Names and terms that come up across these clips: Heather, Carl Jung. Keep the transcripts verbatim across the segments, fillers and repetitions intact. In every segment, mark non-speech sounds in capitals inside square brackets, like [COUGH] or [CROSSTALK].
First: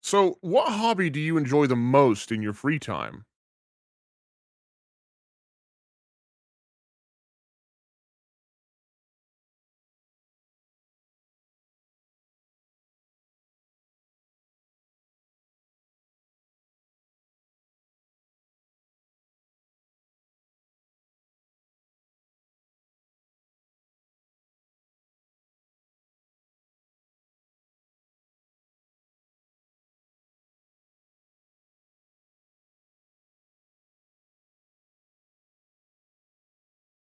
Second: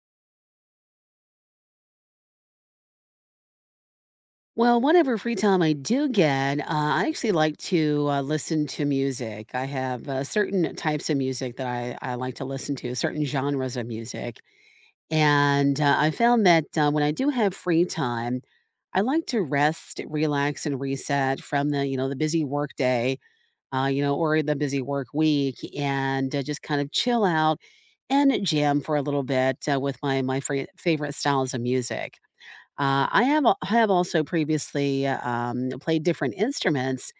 So, what hobby do you enjoy the most in your free time? Well, whatever free time I do get, uh, I actually like to uh, listen to music. I have uh, certain types of music that I, I like to listen to, certain genres of music. And uh, I found that uh, when I do have free time, I like to rest, relax, and reset from the, you know, the busy work day, uh, you know, or the busy work week and uh, just kind of chill out and jam for a little bit uh, with my, my free, favorite styles of music. Uh, I have al- have also previously um, played different instruments,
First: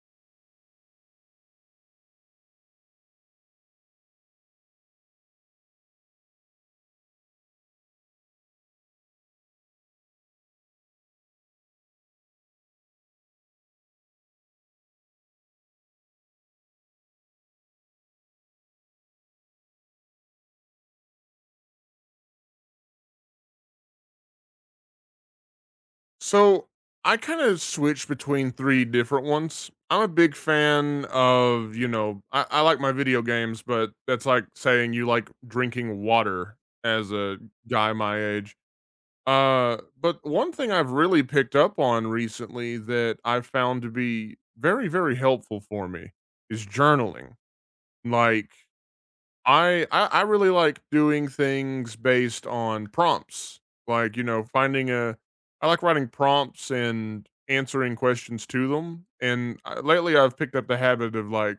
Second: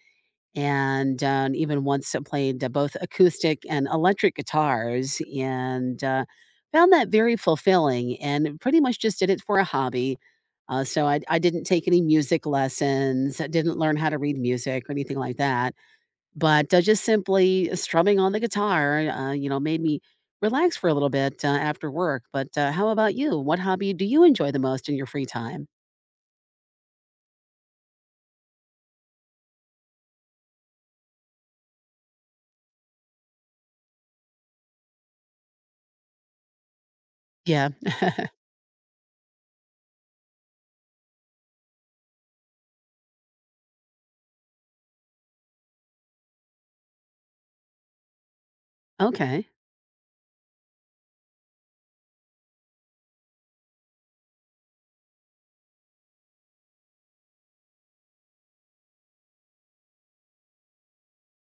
and uh, even once I played uh, both acoustic and electric guitars, and uh, found that very fulfilling. And pretty much just did it for a hobby. Uh, so I, I didn't take any music lessons. I didn't learn how to read music or anything like that. But uh, just simply strumming on the guitar, uh, you know, made me relax for a little bit uh, after work. But uh, how about you? What hobby do you enjoy the most in your free time? So, I kind of switch between three different ones. I'm a big fan of, you know, I, I like my video games, but that's like saying you like drinking water as a Yeah. guy [LAUGHS] my age. Uh, but one thing I've really picked up on recently that I've found to be very, very helpful for me is journaling. Like, Okay. I, I I really like doing things based on prompts. Like, you know, finding a I like writing prompts and answering questions to them. And I, lately I've picked up the habit of like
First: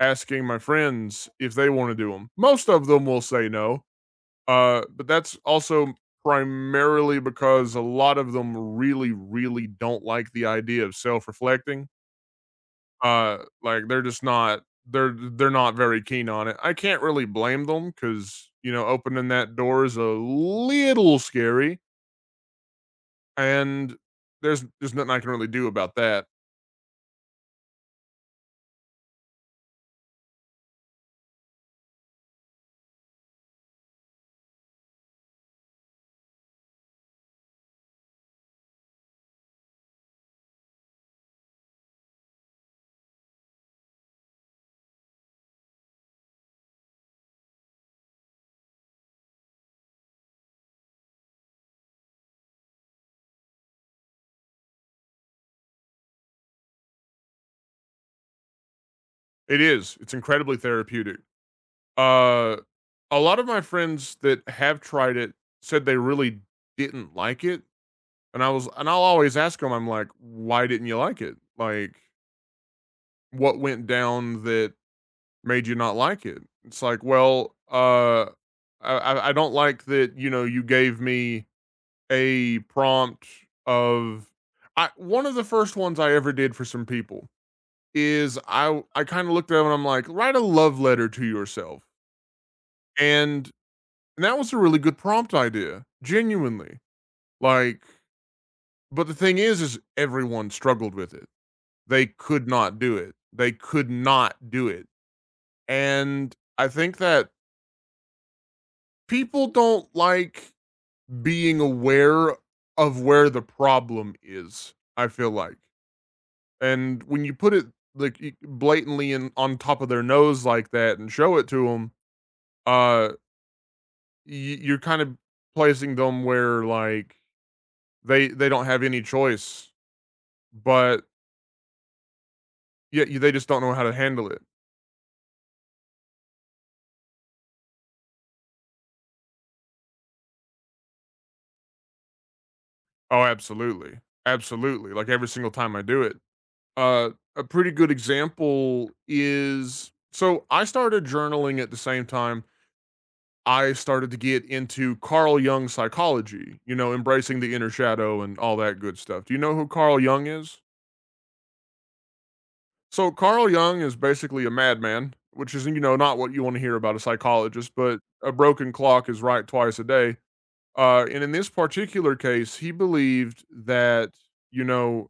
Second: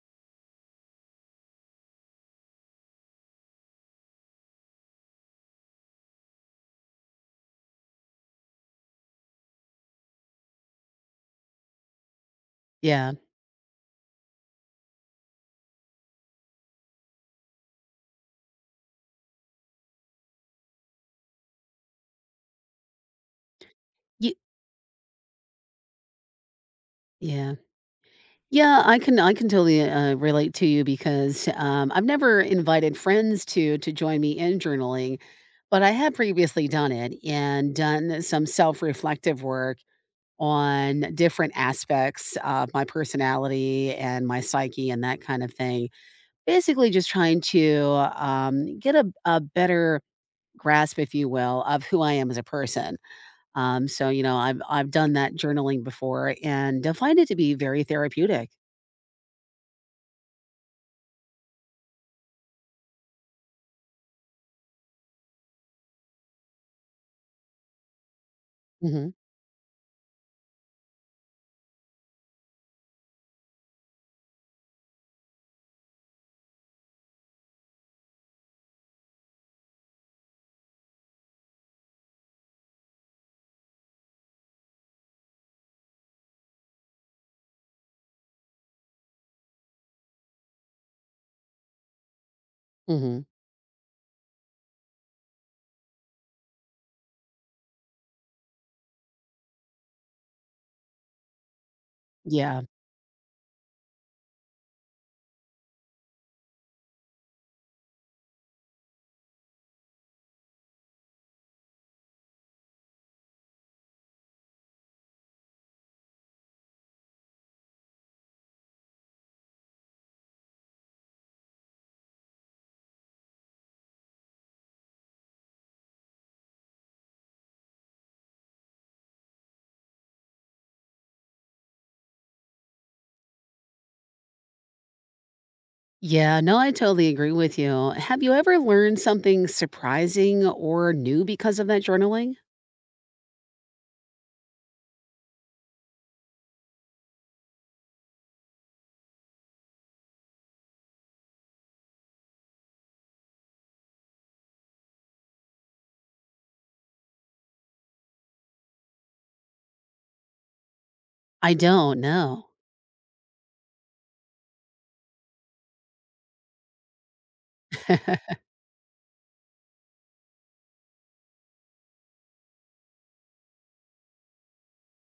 asking my friends if they want to do them. Most of them will say no. Uh but that's also primarily because a lot of them really really don't like the idea of self-reflecting, Yeah. uh, like, they're just not they're they're not very keen on it. I can't really blame them because, you know, opening that door is a little scary, and Ye there's there's nothing I can really do about that. Yeah. Yeah, I can I can totally, uh, relate to you because, um, I've never invited friends to to join me in journaling, but I had previously done it and done some self-reflective work on different aspects of my personality and my psyche and that kind of thing. Basically just trying to, um, get a a better grasp, if you will, of who I am as a person. Um, so, you know, I've I've done that journaling before and I find it to be very therapeutic. It is, it's incredibly therapeutic. Uh, a lot of my friends that have tried it said they really didn't like it, and I was and I'll Mhm. always ask them. 'em, I'm like, "Why didn't you like it?" Like, "What went down that made you not like it?" It's like, well, uh, I I I don't like that, you know, you gave me a prompt of I one of the first ones I ever did for some people is I I kinda looked at them and I'm like, "Write a love letter to yourself." Mhm. And that was a really good prompt idea, genuinely. Like, but the thing is, is everyone struggled with it. They could Yeah. not do it. They could not do it. And I think that people don't like being aware of where the problem is, I feel like. And when you put it like y- blatantly in on top of their nose like that and show it to them, uh, y- you're kind of placing them where like they they don't have any choice, but yet y- they just don't know how to handle it. Yeah, no, I totally agree with you. Have you ever learned something surprising or new because of that journaling? Oh, absolutely, absolutely. Like every single time I do it, uh, a pretty good example is so I started journaling at the same time I started to get into Carl Jung psychology, you know, embracing the inner shadow and all that good stuff. Do you know who Carl Jung is? I don't know. So Carl Jung is basically a madman, which is, you know, not what you want to hear about a psychologist, but a [LAUGHS] broken clock is right twice a day. Uh, and in this particular case, he believed that, you know,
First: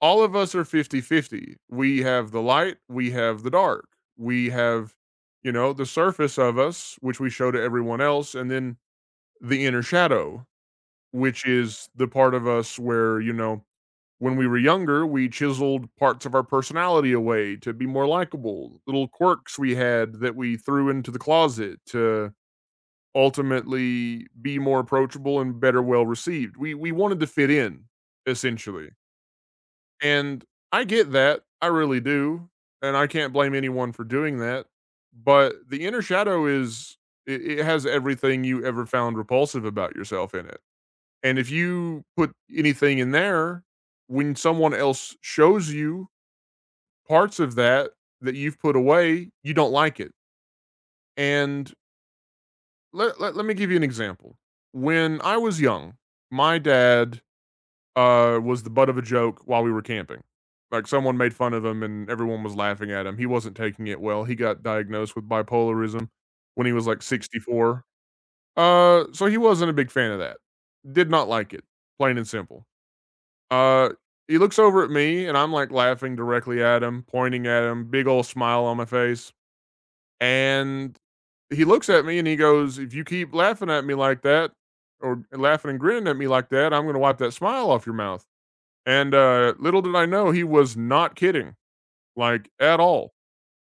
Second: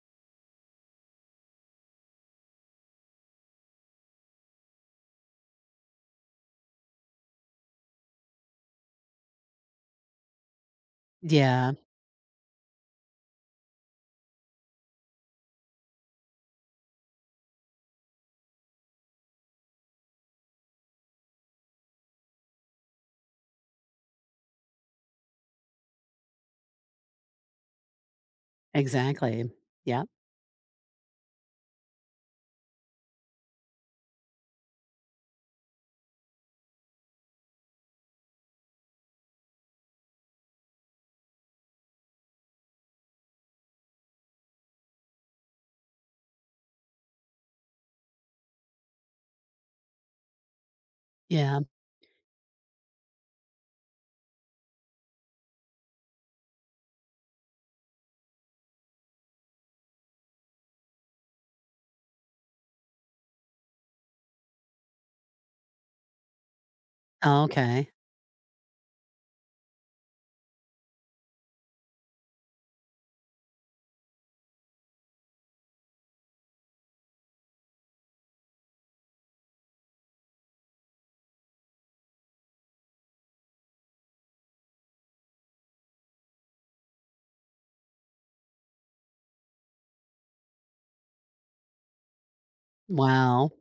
all of us are fifty-fifty. We have the light, we have the dark, we have, you know, the surface of us, which we show to everyone else, and then the inner shadow. Which Yeah, is the part of us where, you know, when we were younger, we chiseled parts of our personality away to be more likable, little quirks we had that we threw into the closet to ultimately be more approachable and better well received. We we wanted to fit in, essentially. exactly. Yeah. And I get that. I really do. And I can't blame anyone for doing that. But the inner shadow is it, it has everything you ever found repulsive about yourself in it. And if you put anything in there, when someone else shows you parts of that that you've put away, you don't like it. Yeah. And let, let, let me give you an example. When I was young, my dad uh, was the butt of a joke while we were camping. Like someone made fun of him and everyone was laughing at him. He wasn't taking it well. He got diagnosed with bipolarism when he was like sixty-four. Okay. Uh, so he wasn't a big fan of that. Did not like it, plain and simple. Uh, he looks over at me and I'm like laughing directly at him, pointing at him, big old smile on my face. And he looks at me and he goes, "If you keep laughing at me like that, or laughing and grinning at me like that, I'm going to wipe that smile off your mouth." And uh, little did I know, he was not kidding, like at all. Wow.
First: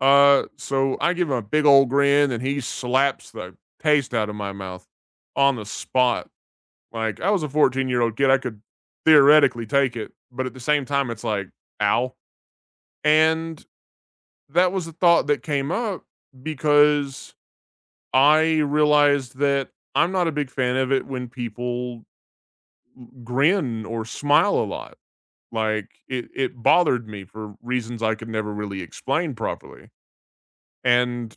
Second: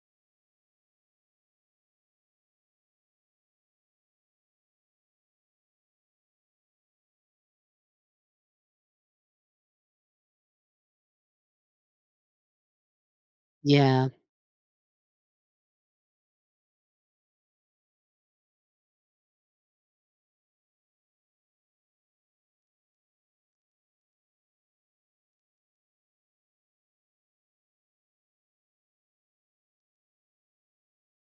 Uh, so I give him a big old grin and he slaps the taste out of my mouth on the spot. Like I was a fourteen year old kid, I could theoretically take it, but at the same time, it's like, ow. And Yeah. that was a thought that came up because I realized that I'm not a big fan of it when people grin or smile a lot. Like it, it bothered me for reasons I could never really explain properly. And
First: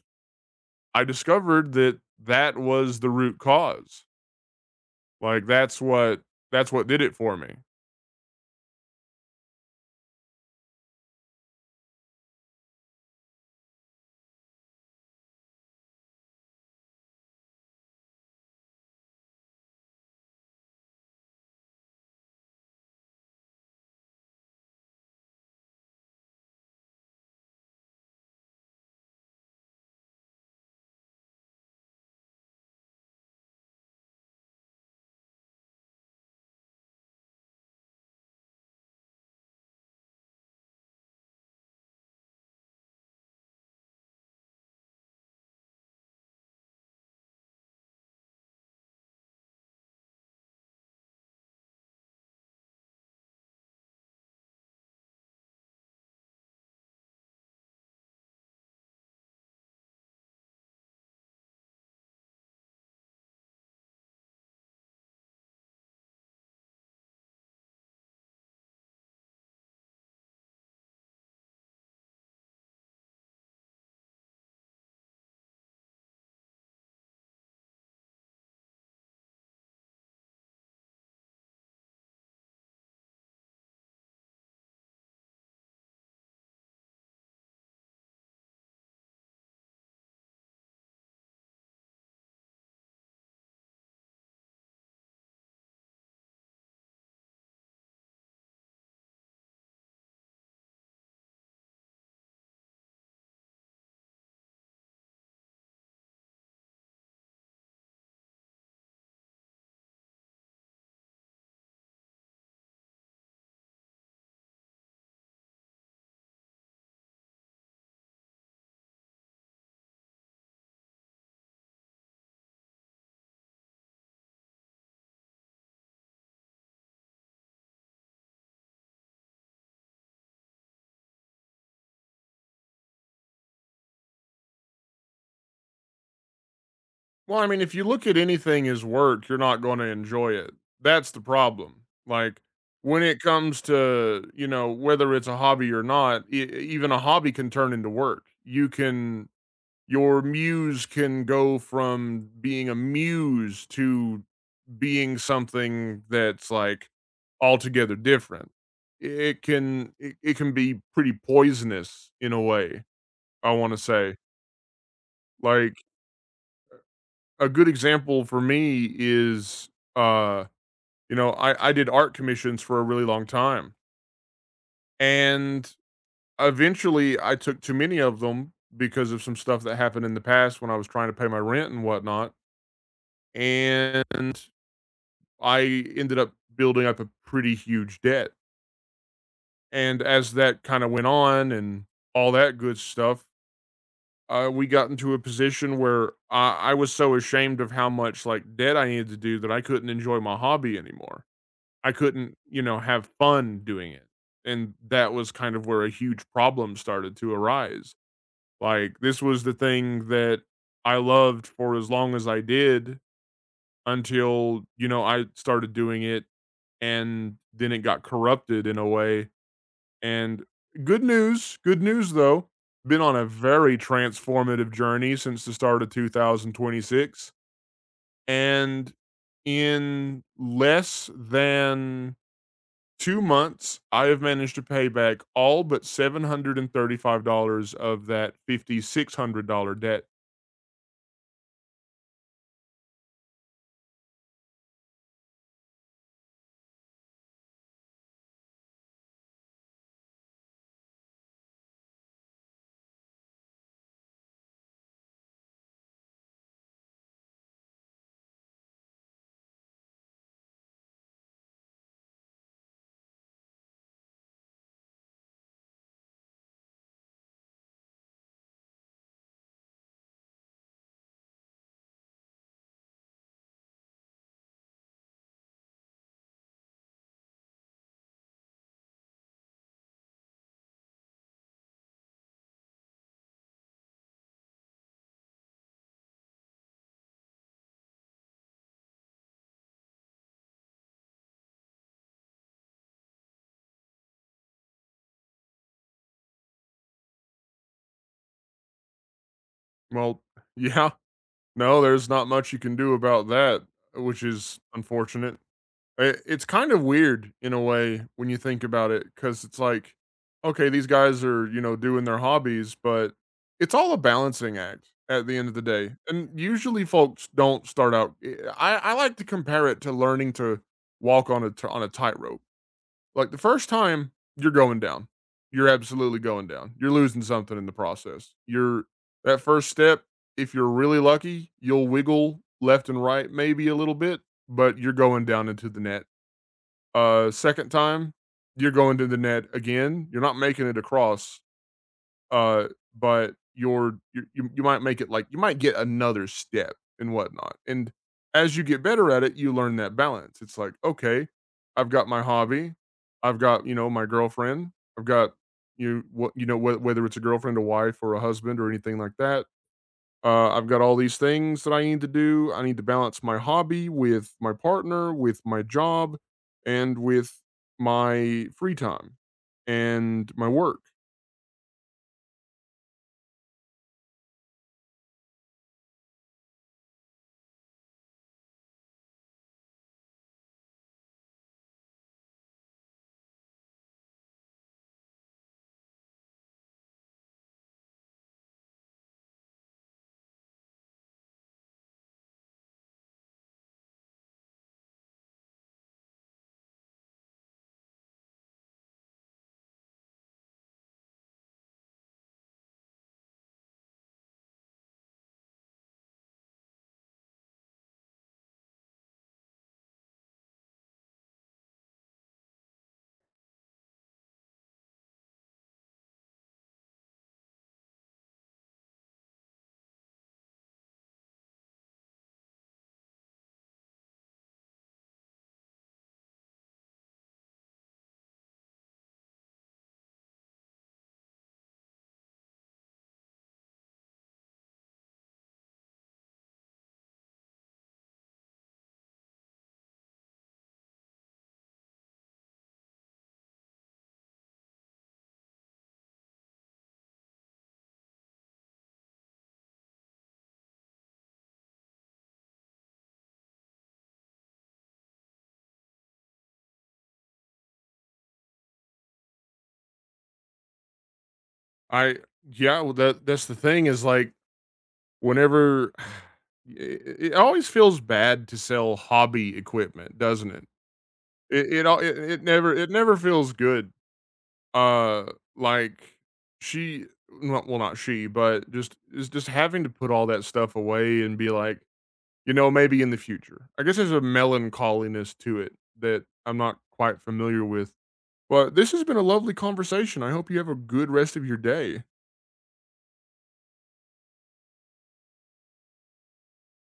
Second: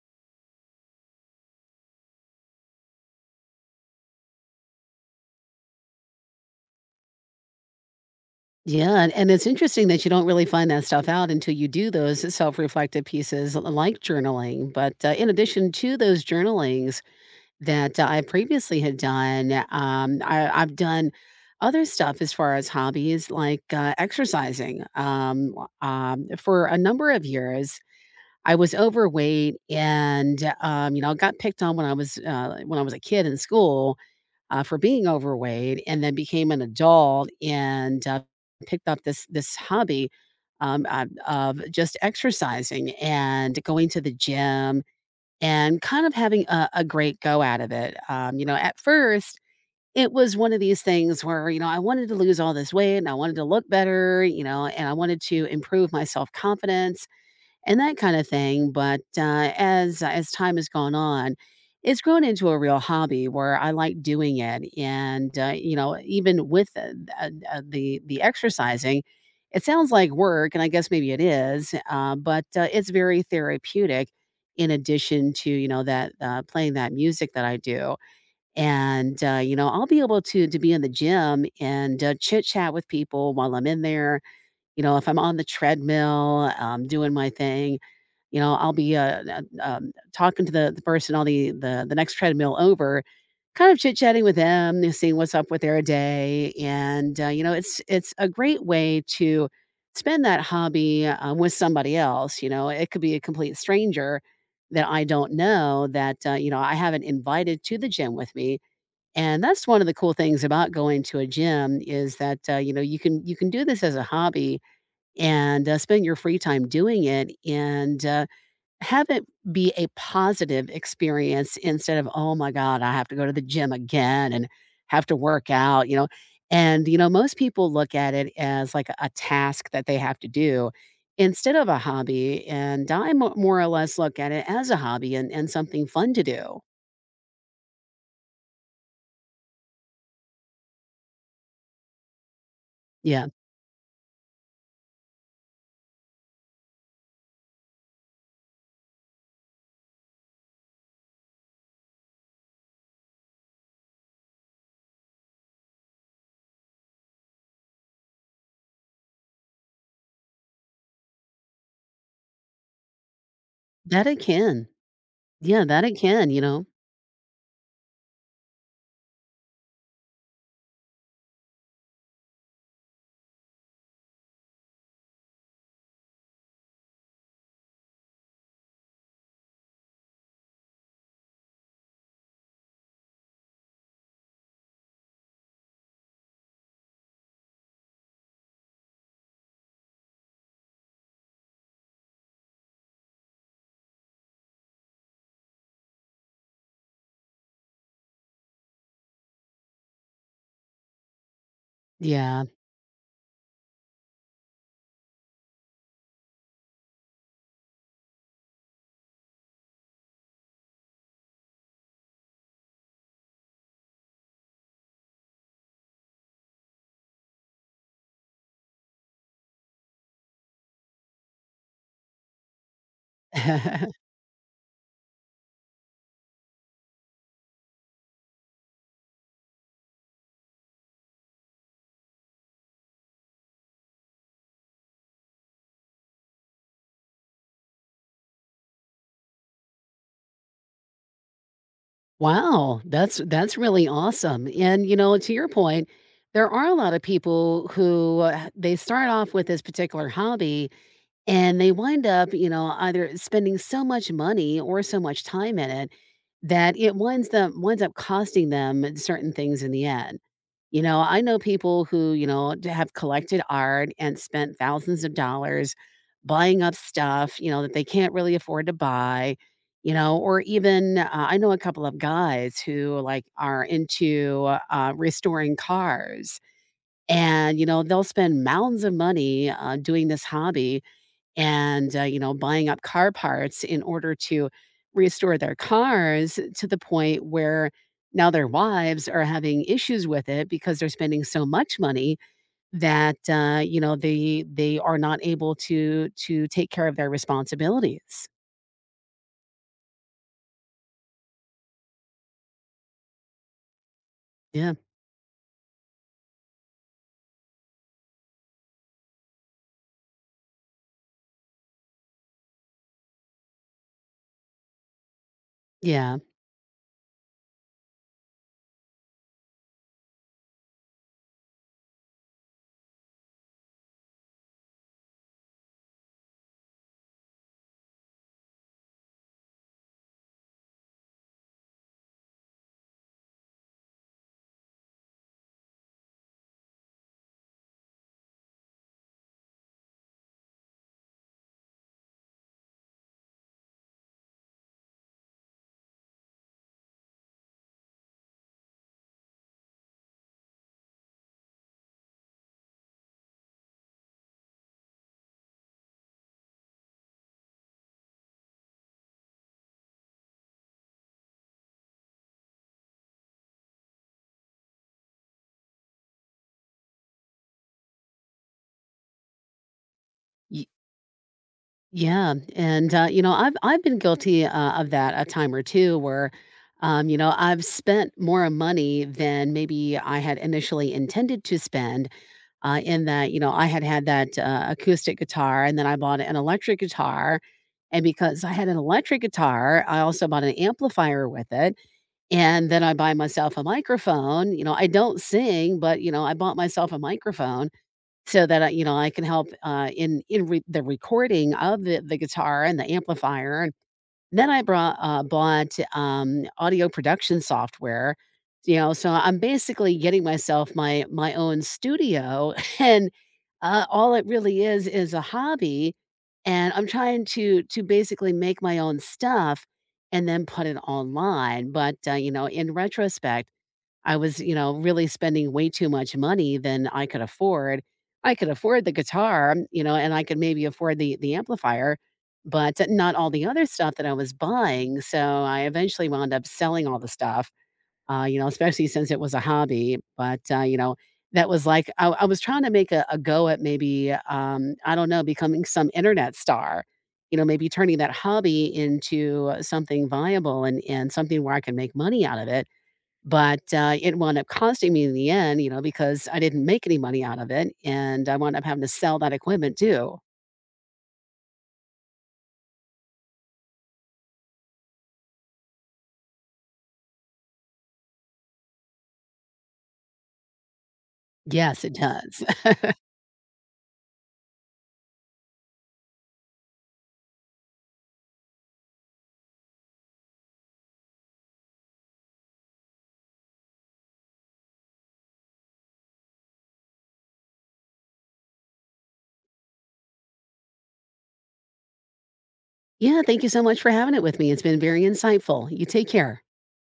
I discovered that that was the root cause. Like that's what that's what did it for me. Yeah. And and it's interesting that you don't really find that stuff out until you do those self reflective pieces like journaling. But uh, in addition to those journalings, that I previously had done, um, I I've done other stuff as far as hobbies, like, uh, exercising, um, um, for a number of years, I was overweight and, um, you know, got picked on when I was, uh when I was a kid in school, uh, for being overweight and then became an adult and, uh, picked up this this hobby, um, of of just exercising and going to the gym and kind of having a, a great go out of it. Um, you know, at first, it was one of these things where, you know, I wanted to lose all this weight and I wanted to look better, you know, and I wanted to improve my self confidence and that kind of thing. But uh, as as time has gone on, it's grown into a real hobby where I like doing it, and uh, you know, even with uh, uh, uh, the the exercising, it sounds like work, and I guess maybe it is, uh, but uh, it's very therapeutic. In addition to you know that uh, playing that music that I do, and uh, you know I'll be able to to be in the gym and uh, chit chat with people while I'm in there, you know, if I'm on the treadmill, um, doing my thing, you know, I'll be, uh, uh, um, talking to the the person on the the the next treadmill over, kind of chit-chatting with them and seeing what's up with their day, and, uh, you know, it's it's a great way to spend that hobby, um, with somebody else, you know? It could be a complete stranger that I don't know that, uh, you know, I haven't invited to the gym with me, and that's one of the cool things about going to a gym is that, uh, you know, you can you can do this as a hobby and, uh, spend your free time doing it and, uh, have it be a positive experience instead of, "Oh my god, I have to go to the gym again and have to work out," you know? And, you know, most people look at it as like a task that they have to do instead of a hobby, and I mo more or less look at it as a hobby and and something fun to do. Well, I mean, if you look at anything as work, you're not gonna enjoy it. That's the problem. Like, when it Yeah. comes to, you know, whether it's a hobby or not, e e, even a hobby can turn into work. You can your muse can go from being a muse to being something that's, like, altogether different. it can it it can be pretty poisonous in a way, I wanna That say. it can. Yeah, Like, that it can, you know? a good example for me is, uh, you know, I I did art commissions for a really long time, and eventually I took too many of them because of some stuff that happened in the past when I was trying to pay my rent and whatnot, and I ended up building up a pretty huge debt, and as that kinda went on and all that good stuff, uh, we got into a position where I I was so ashamed of how much, like, debt I needed to do that I couldn't enjoy my hobby anymore. I couldn't, Yeah. you know, have fun doing it. And that was kind of where a huge problem started to arise. Like this was the thing that I loved for as long as I did until, you know, I started doing it and then it got corrupted in a way. And good news, good news though, been on a very [LAUGHS] transformative journey since the start of two thousand twenty-six, and in less than two months, I have managed to pay back all but seven hundred thirty-five dollars of that five thousand six hundred dollars debt. Wow, that's that's really awesome. And you know, to your point, there are a lot of people who uh, they start off with this particular hobby and they wind up, you know, either spending so much money or so much time in it that it winds them winds up costing them certain things in the end. You know, I know people who, you know, d have collected art and spent thousands of dollars buying up stuff, you know, that they can't really afford to buy, you know, or even, uh, I know a couple of guys who, like, are into, uh, restoring cars, and, you know, they'll spend mounds of money, uh, doing this hobby and, uh, you know, buying up car parts in order to restore their cars to the point where now their wives are having issues with it because they're spending so much money that uh, you know they they are not able to to take care of their responsibilities. Well, [LAUGHS] yeah, no, there's not much you can do about that, which is Yeah, unfortunate. I it's kind of weird in a way when you think about it, because it's like, okay, these guys are, you know, doing their hobbies, but it's all a balancing act at the end of the day, yeah, and usually folks don't start out eh, I I like to compare it to learning to walk on a t on a tightrope. Like, the first time, you're going down. You're absolutely going down. You're losing something in the process. You're that first step, if you're really lucky, you'll wiggle left and right maybe a little bit, but you're going down into the net. Uh, second time, you're going to the net again. You're not making it across. Uh, but you're you you you might make it like you might get another step and whatnot. And as you get better at it, you learn that balance. It's like, okay, I've got my hobby, I've got, you know, my girlfriend, I've got you what you know, wh- whether it's a girlfriend, a wife, or a husband, or anything like that. Uh, I've got all these things that I need to do. I need to balance my hobby with my partner, with my job, and with my free time and my y- work. yeah, and uh, you know I've I've been guilty uh, of that a time or two where. Um, you know, I've spent more money than maybe I had initially intended to spend uh, in that, you know, I had had that, uh, acoustic guitar and then I bought an electric guitar, and because I had an electric guitar, I also bought an amplifier with it, and then I buy myself a microphone, you know, I don't sing, but, you know, I bought myself a microphone so that I you know, I can help, uh, in in re the recording of the the guitar and the amplifier, then I brought uh, bought, um, audio production software, you know, so I'm basically getting myself my my own studio, [LAUGHS] and, uh, all it really is is a hobby, and I'm trying to to basically make my own stuff and then put it online, but, uh, you know, in retrospect, I was, you know, really spending way too much money than I could afford. I could afford the guitar, you know, and I could maybe afford the the amplifier, but not all the other stuff that I was buying. So I eventually wound up selling all the stuff, uh, you know, especially since it was a hobby. But uh, you know, that was like I, I was trying to make a, a go at maybe um, I don't know, becoming some internet star. You know, maybe turning that hobby into something viable and and something where I can make money out of it but, uh, it wound up costing me in the end, you know, because I didn't make any money out of it, and I wound up having to sell that equipment too. I Yeah, well, that that's the thing is like whenever [SIGHS] it, it always feels bad to sell hobby equipment, doesn't it? It Yes, it it al- it, it does. never [LAUGHS] it never feels good. Uh, like she, not, well, not she, but just is just having to put all that stuff away and be like, you know, maybe in the future. I guess there's a melancholiness to it that I'm not quite familiar with. But this has been a lovely conversation. I hope you have a good rest of your day. Yeah, thank you so much for having it with me. It's been very insightful. You take care.